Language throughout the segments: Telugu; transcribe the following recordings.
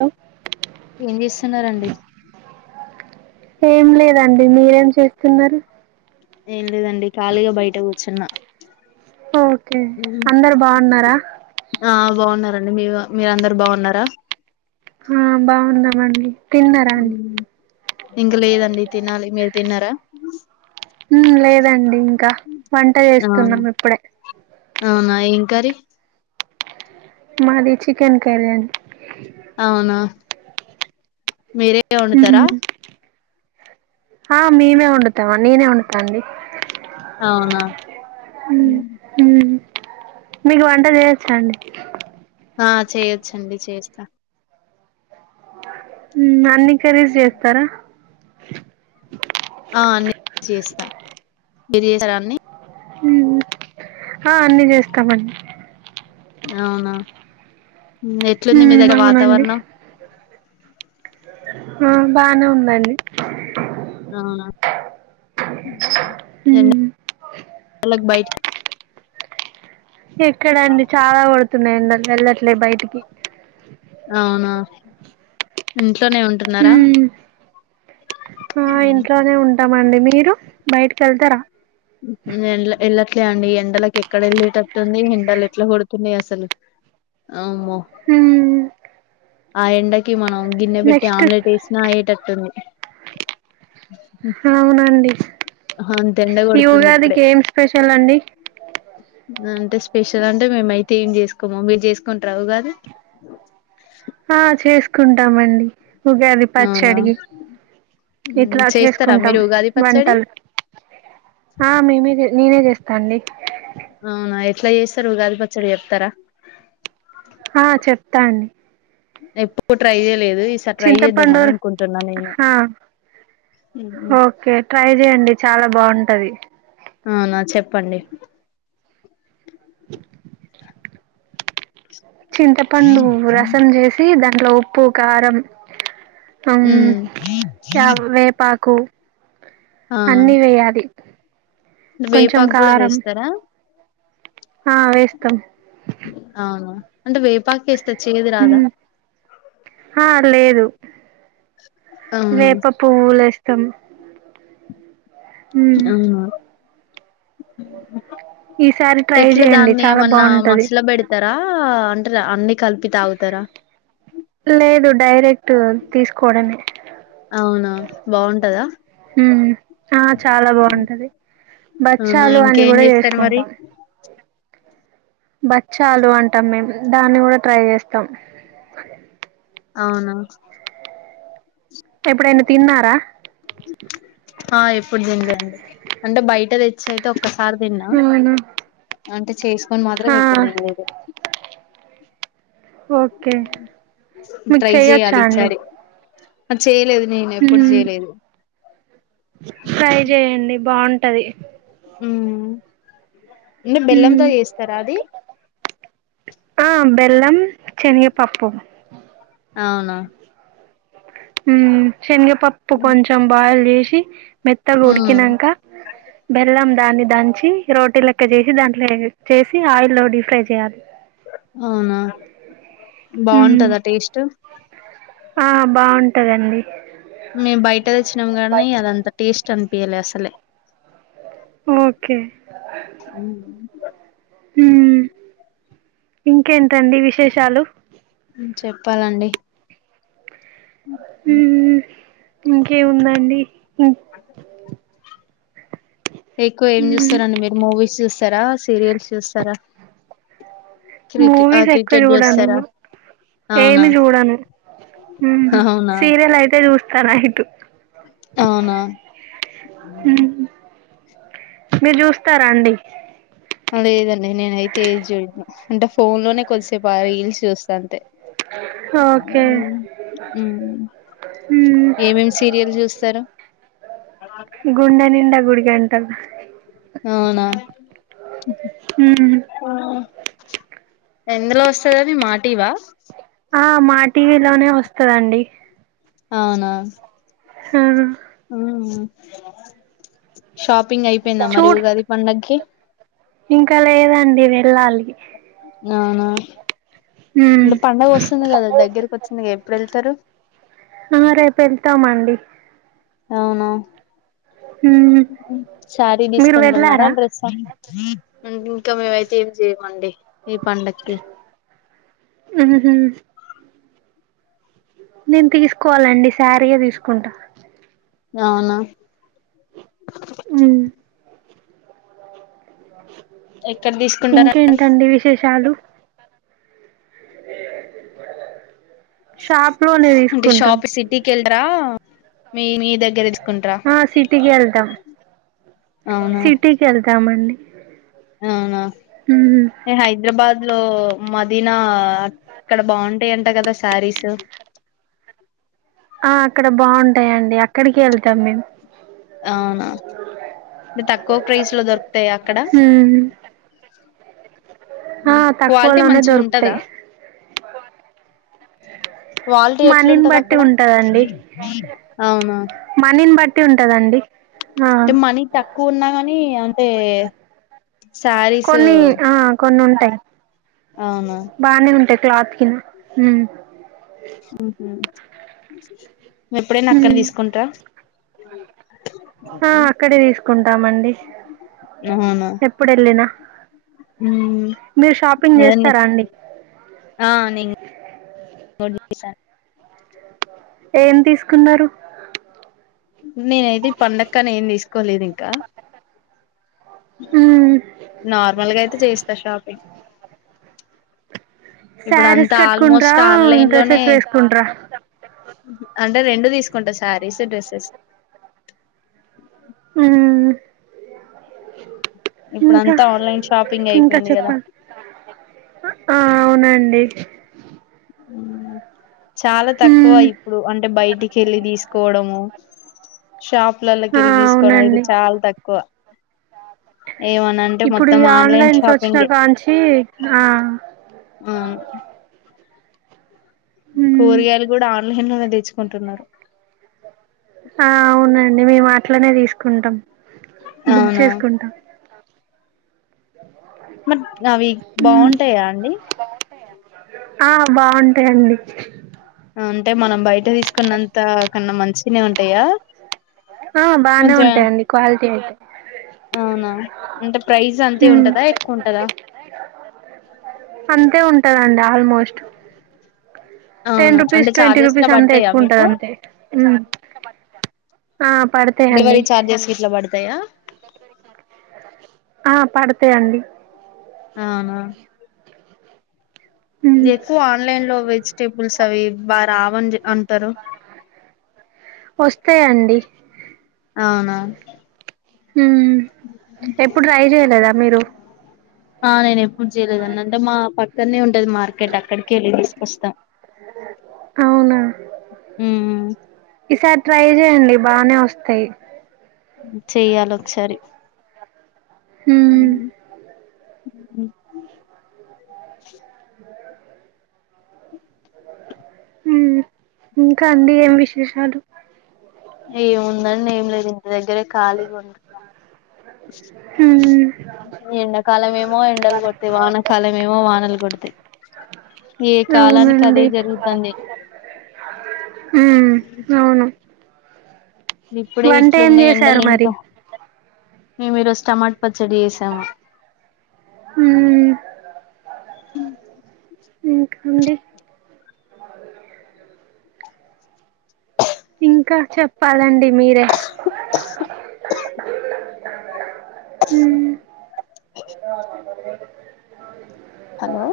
హలో ఏం చేస్తున్నడి ఏం లేదండి మీరేం చేస్తున్నారు ఏం లేదండి ఖాళీగా బయట కూర్చున్నా ఓకే అందరు బాగున్నారా ఆ బాగున్నారండి మీ మీర అందరు బాగున్నారా ఆ బాగుందామండి తిన్నరాండి ఇంకా లేదండి తినాలి మీరు తిన్నారా లేదండి ఇంకా వంట చేస్తున్నాం ఇప్పుడే అవునా ఏంకర మాది చికెన్ కళ్యాని అవునా మీరే వండుతారా ఉమ్ ఆ మేమే వండుతాము నేనే వండుతాండి అవునా హమ్ మీకు వంట చేయొచ్చ అండి ఆ చేయొచ్చండి చేస్తా అన్ని కఖరీజ్ చేస్తారా ఆ నేను చేస్తా మీరిసన్ని ఆ అన్నిీ చేస్తామన్నడి అవునా ఎట్లుంది మీ ఉమ్ దగ్గర అవునండి వాతావరణం ఆ బానే ఉందండి అవునా ఉమ్ అలగ బయిట్ ఎక్కడండి చాలా పడుతు న్నా వెళ్ళట్లేదు బయటికి అవునా నే ఉంటున్నారా ఉమ్ ఇస్తామండి మీరు బయటికి వెళ్తారా ఎండ ఎళ్ళట్లే అండి ఎండలకు ఎక్కడ వెళ్ళేటట్టుంది ఎండలు ఎట్లా కొడుతున్నాయి అసలు అవుమో హ్మ్ ఆ ఎండడాకి మన గిన్నె పెట్టి నెక్స్ట్ ఆమ్లెట్ వేసినా అయ్యేటట్టుంది అవునండి అంత ఎండ కొడుతుంది ఇవగా ఇప్పుడే అదిక ఏం స్పెషల్ అండి అంటే స్పెషల్ అంటే మేముయితే ఏం చేసుకోమ మీరు చేసుకుంట రావు కాదు కుంటామండి ఉగాది అవునా పచ్చడి ఇట్లా చేస్తారా చేసుకుంటాం మీరు ఉగాది పచ్చడి వంటలు ఆ మేమది నేనే చేస్తానండి అవునా ఎట్లా చేస్తారు కాదు పచ్చడి చెప్తారా ఆ చెప్ప తాండి ఎప్పుడు ట్రై చేయలేదు ఈసారి ట్రై చేద్దామని చింతపండూరు అనుకుంటున్నా నేను ఓకే ట్రై చెయండి చాలా బాగుంటది అవునా చెప్పండి చింతపండు రసం చేసి దాంట్లో ఉప్పు కారం మ్ అవునా వే పా కు అవునా అన్నీ వేయాలి కొంచెం వేపాకు కూడా కారం వేస్తారా ఆ వేస్తాం అవును అంటే వేపాక వేస్తే చేది రాదా ఉమ్ ఆ లేదు అవును వేప పూలస్త సమ్ హమ్ ఈసారి ట్రై టట్లు చేయండి దాన్ని చాలా ఏమన్నా బాగుంటది మసలో పెడతారా అంటార అన్ని కలిపి తాగుతారా లేదు డైరెక్ట్ తీసుకోవడమ అవునా బాగుంటదా హ ఆ చాలా బాగుంటది అవునా బచ్చాలు అన్ని ఇంకేం కూడా చేస్తారు మరి చేసుకుంటాం బచ్చాలు అంటాం మీమ్ దాన్ని కూడా ట్రై చేస్తాం అవునా ఎపుడైనా తిన్నారా చ్ చ్ ఆ ఎప్పుడు తిన్లేండి అంటే బయట తెచ్చ అయితే ఒక్ ఒక్కసారి తిన్న అవునా అంటే చేస్ కొన్ ఆ మాత్రం ఎప్పుడు తినలేదు ఒకే మీకు చేయొచ్చా అండి ఆ చేయలేదు నేను ఎప్పుడు మ్మ్ చేయలేదు ట్రై చేయండి బాగుంట్ టది మ్మ్ అండి బెల్లంతో ఉమ్ చేస్తారా అది ఆ బెల్లం శేనగపప్పు ఔనా మ్మ్ శేనగపప్పు కొంచెం బాయిల్ జేసి మెత్తగా ఉమ్ ఉడికినంకా బెల్లం దాన్ని దంచి రోటీ లెక్క జేసి దాంట్లో చేసి ఆయిల్లో డీఫ్రై చేయాలి అవునా మ్మ్ బావుంటదా టేస్ట్ ఆ బావున్ టదండి మీ బైట్ ట తెచ్చినామ్ గానీ అదంత టేస్ట్ టన్పియలే అస్సలే ఓకే మ్మ్ మ్మ్ ఇంకేంటండి విశేషాలు మ్మ్ చెప్పాలండి మ్మ్ హ్మ మ్మ్ ఇంకేముందండి ఇం- అన్నం తిన్నారా ఎక్కువ ఏం మ్మ్ జూస్తారండి మీరు మూవీస్ చూస్త్ తారా సీరియల్స్ చూస్తారా క్రికె ఆ మూవీస్ ఎక్కవ క్రికెట్ చూడను చూస్తారా అవునా ఏమి చూడను మ్మ్ అవునా సీరియల్ అయితే చూస్త్ కనహీటు అవునా మ్మ్ మీరు చూస్తారా అండి లేదండి నేనయితే ఏదిజూడును అంటే ఫోన్ లోనే కొద్దిసేపు రీల్స్ చూస్త అంతే ఓకే హ్మ్. ఏమేమి సీరియల్ చూస్తారు ఎంత అవునా హ్మ్. ఎందులో వస్తది అది మాటివా ఆ మా టీవీ లోనే వస్తందండి అవునా హ షాప్ షాపింగ్ అయిపోయిందా మరియు చూడు ఉగాది పండగకి ఇంకా లేదండి వెళ్ళాలి ఆవునా హ్మ్. అంటే పండుగ వస్తుంది కదా దగ్గరకు వచ్చింది ఎప్పుడు వెళ్తారు ఆ రేపు వెళ్తామండి అవునా శారీ మీరు తీసుకుంటున్నారా వెళ్ళారా డ్రెస్ అంటే ఇంకా మేమయితే ఏం చేయ్యమండి ఈ పండకి నేను తీసుకోవాలండి శారీగా తీసుకుంటా అవునా ఉ అ ఎక్కడ [unintelligible] తీసుకుంటారా ఇంకేంటండి విశేషాలు ఏ అంటే షాప్ సిటీకి ఎల్రా మీ మీ దగ్గర తీసుకుంటారా ఆ సిటీకి వెళ్తాము అవునా సిటీకి వెళ్దామండి అవునా ఏ హైదరాబాద్ అందులో మదీనా అక్కడ బాగుంటాయింట కదా శారీస్ ఆ అక్కడ బాగుంటాయండి అక్కడికి వెళ్తాం మేము అవునాంటే తక్కువ ప్రైస్లో దొర అ అక్కడ హ్మ్ ఆ క్వాలిటీ తక్కువలోనే మంచిగా ఉంటందా దొరుకుతాయి క్వాలిటీ మనీని ఎట్లుంటది బట్టి అక్కడ ఉంటదండి అవునా ఉంటుదండి మనీ తకు ఉన్నాగా కానీ అంటే శారీస్ కొన్ని ఆ కొన్ని ఉంటాయి అవునా బానే ఉంటాయి క్లాత్ కనా హమ్ ఎప్పుడైనా అక్కన హ్మ్ తీసుకుంటా ఆ అక్కడే తీసుకుంటామండి ఎప్పుడు వెళ్ళినా మీరు షాపింగ్ హమ్ అ చేస్తారా అండి ఆ హా వి సా ఏం తీసుకున్నారు నేనయితే పండగ న ఏం తీసుకోలేదు ఇంకా హ్మ్ నార్మల్గా అయితే చేస్తా షాపింగ్ ఇప్పుడు సారీస్ అంతా కట్కుండ్రా ఆల్మోస్ట్ ఆన్లైన్ లోనే డ్రెస్సెస్ వేస్కుంట్రా అంటే రెండు తీసుకుంటా శారీస్ డ్రెస్సెస్ హమ్ ఇప్పుడు ఇంకా అంతా ఆన్లైన్ షాపింగ్ ఇంకా అయిపోయింది కదా చెప్పాలి ఆ అవునండి చాలా తక్కువ హ్మ్ ఇప్పుడు అంటే బయటికి వెళ్ళి తీసుకోవడము షాపులలోకి ఆ వెళ్ళి తీసుకోవడం ఇది అవునండి చాలా తక్కువ ఏమనంటే ఇప్పుడు మొత్తం ఈ ఆన్లైన్ ఆన్లైన్స్ వచ్చినా షాపింగ్ కాంచి ఆ ఆ మ్మ్ కోరియలు కూడా ఆన్లైన్ లో తెచ్చుకుంటున్నారు ఆ అవునండి మేము అట్లనే తీసుకుంటాం బుక్ అవునా చేసుకుంటాం మట్ అవి మ్మ్ బాగుంటాయా అండి ఆ బాగుంటాయండి అంటే మనం బయట తీసుకున్నంత కన్నా మంచినే ఉంటాయా ఆ బానే కొంచెం ఉంటాయండి క్వాలిటీ అయితే అవునా అంటే ప్రైస్ అంతే ఉంటదా ఎక్కువ ఉంటదా అంతే ఉంటుందండి ఆల్మోస్ట్ టెన్ అవునా రూపీస్ అంటే ట్వంటీ చార్జెస్ లా రూపీస్ అంతే పడతాయా ఎక్కువ ఉంటది మీకు అంతే ఆ పడతాయండి డెలివరీ ఛార్జెస్ గిట్లా పడతాయా ఆ పడతాయండి ఆహా మ్మ్ ఎక్కువ ఆన్లైన్ లో వెజిటేబుల్స్ అవి బా రావనీ అంటారు వస్తాయ్ అండి అవునా ఎప్పుడు ట్రై చెయ్యలేదా మీరు ఆ నేను ఎప్పుడు చేయలేదున్నడి అంటే మా పక్కనే ఉ ఉంటది మార్కెట్ అక్కడికే వెళ్ళి తీసుకొస్తాం అవునా హు ఈసారి ట్రై చేయండి బానే వస్తాయి చెయ్యాలి ఒకసారి ఉమ్ ఉమ్ ఇంకా అండి ఏం విశేషాలు ఏముందండి ఏం లేదు దగ్గరే ఖాళీగా ఉంటున్నాం హ్మ్ ఎండాకాలం ఏమో ఎండలు కొడతాయి వానకాలం ఏమో వానలు కొడతాయి ఏ కాలానికి అదే అవునండి జరుగుతాంది హ్మ్ అవును ఇప్పుడే వంట ఏం ఇట్లున్నాయి చేశారు ఎండలు మరి ఇంకా మేము ఈరోజు టమాట పచ్చడి చేసాము ఉమ్ ఇంకాడి ఇంకా చెప్పాలండి మీరే హు హలో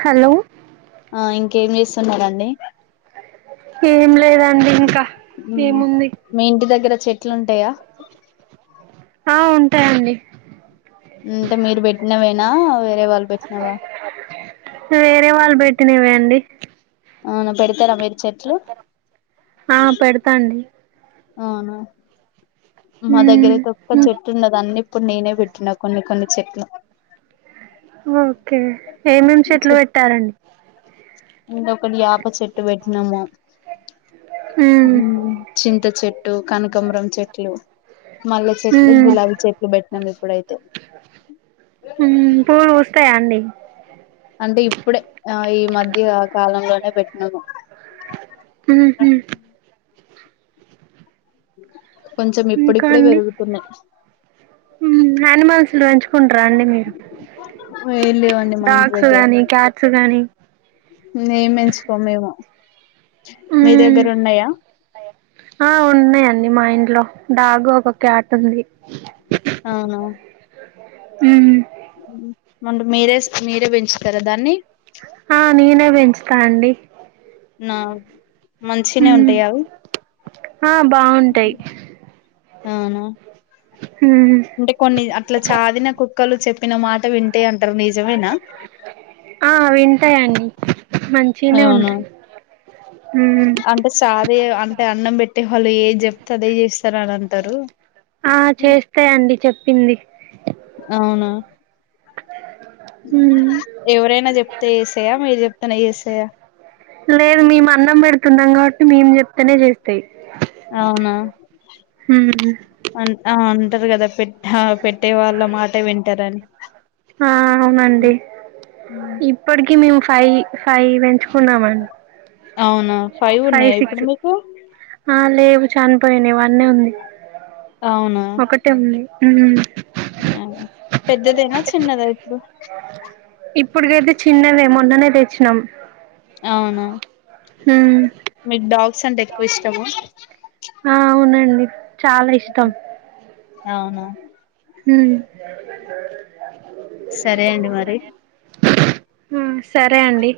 హలో ఆ ఇంకేం చేస్తున్నారండి ఏం లేదండి ఇంకా ఏముంది చెట్లుంటాయా ఆ ఉంటాయండి అంటే మీరు పెట్టినవే నా వే రేవాళ్ళు పవట్టినవా వేరే వాళ్ళు పెట్టినవే అండి అవున పెడుతరా మీర్ ఆ పెడతాండి అవునా మా దగ్గర హ్మ్ అయితే ఒక్క హ్మ్. చెట్టు ఉండద అన్ని ఇప్పుడు నేనే పెట్టినా కొన్ని కొన్ని చెట్లు ఓకే ఏమేం చెట్లు పెట్టారంండి ఇంకొ ఒకటి ప చెట్టు పెట్టినాము హ్మ్ చింత చెట్ చెట్టు కనకాంబరం చెట్లు మల్లె చెట్లు హ్మ్ గులాబీ చెట్లు పెట్టినాం ఇప్పుడైతే పూలు పూస్తాయా అండి అంటే ఇప్పుడే ఆ ఈ మధ్య కాలంలోనే పెట్టినాము ఉహు కొంచెం ఇప్పుడిప్పుడే ఇంకాండి పెరుగుతున్నాయి నిమల్స్లు పెంచుకుంటార అండి మీరు ఏం లేవండి మా డాగ్స్ గాని క్యాట్స్ గానీ నే ఎంచుకోమేము ఆ ఉన్నాయండి మా ఇంట్లో డాగు ఒకొక్కే ఆట్ ఉంది అవును హమ్ మొన్న మీరే మీరే పెంచుతారా దాన్ని ఆ ననే బంచంచిత తాండడి నా మంచినే ఉంటాయావు ఆ బాగుంటాయి అవునా ఉమ్ అంటే కొన్ని అట్లా చాదిన కుక్కలు చెప్ ప్పిన మాట వింటాే అంట అ నిజమేనా తయన్ని అవును ఉమ్ అంటే సాధే అంటే అన్నం పెట్టి అంటే వాళ్ళు ఏ చెప్తే అదే చేస్తారు అని అంటారు ఆ చేస్తాయండి చెప్పింది అవునా ఉమ్ ఎవరైనా చెప్తేసయా మీరు చెప్ నే చేసయ లేదు మేము అన్నం పెడుతున్నాం కాబట్టి మేం చెప్తతేనే చేస్తాయి అవునా ఉమ్ అం ఆ అం అంటారు కదా పె ఆ పెట్టే వాళ్ళ మాటే వింటారని ఆ అవునండి ఇప్పటికి మేము ఫై ఫై పెంచుకున్నామండి అవునా ఫైవ్ ఉన్నాయా ఇప్పుడు మీకు ఆ లేవు చనిపోయానయ్ వన్నే ఉంది అవునా ఒకటే ఉంది ఉమ్ అ పెద్దదేనా చిన్నదా ఇప్పుడు ఇప్పుటికైతే చిన్నదే మొన్ననే తెచ్చినాం అవునా ఉమ్ మీకు డాగ్స్ అంటే ఎక్కువ ఇష్టము ఆ అవునండి చాలా ఇష్టం అవును ఊహ్మ్ సరే అండి మరి ఉమ్ సరే అండి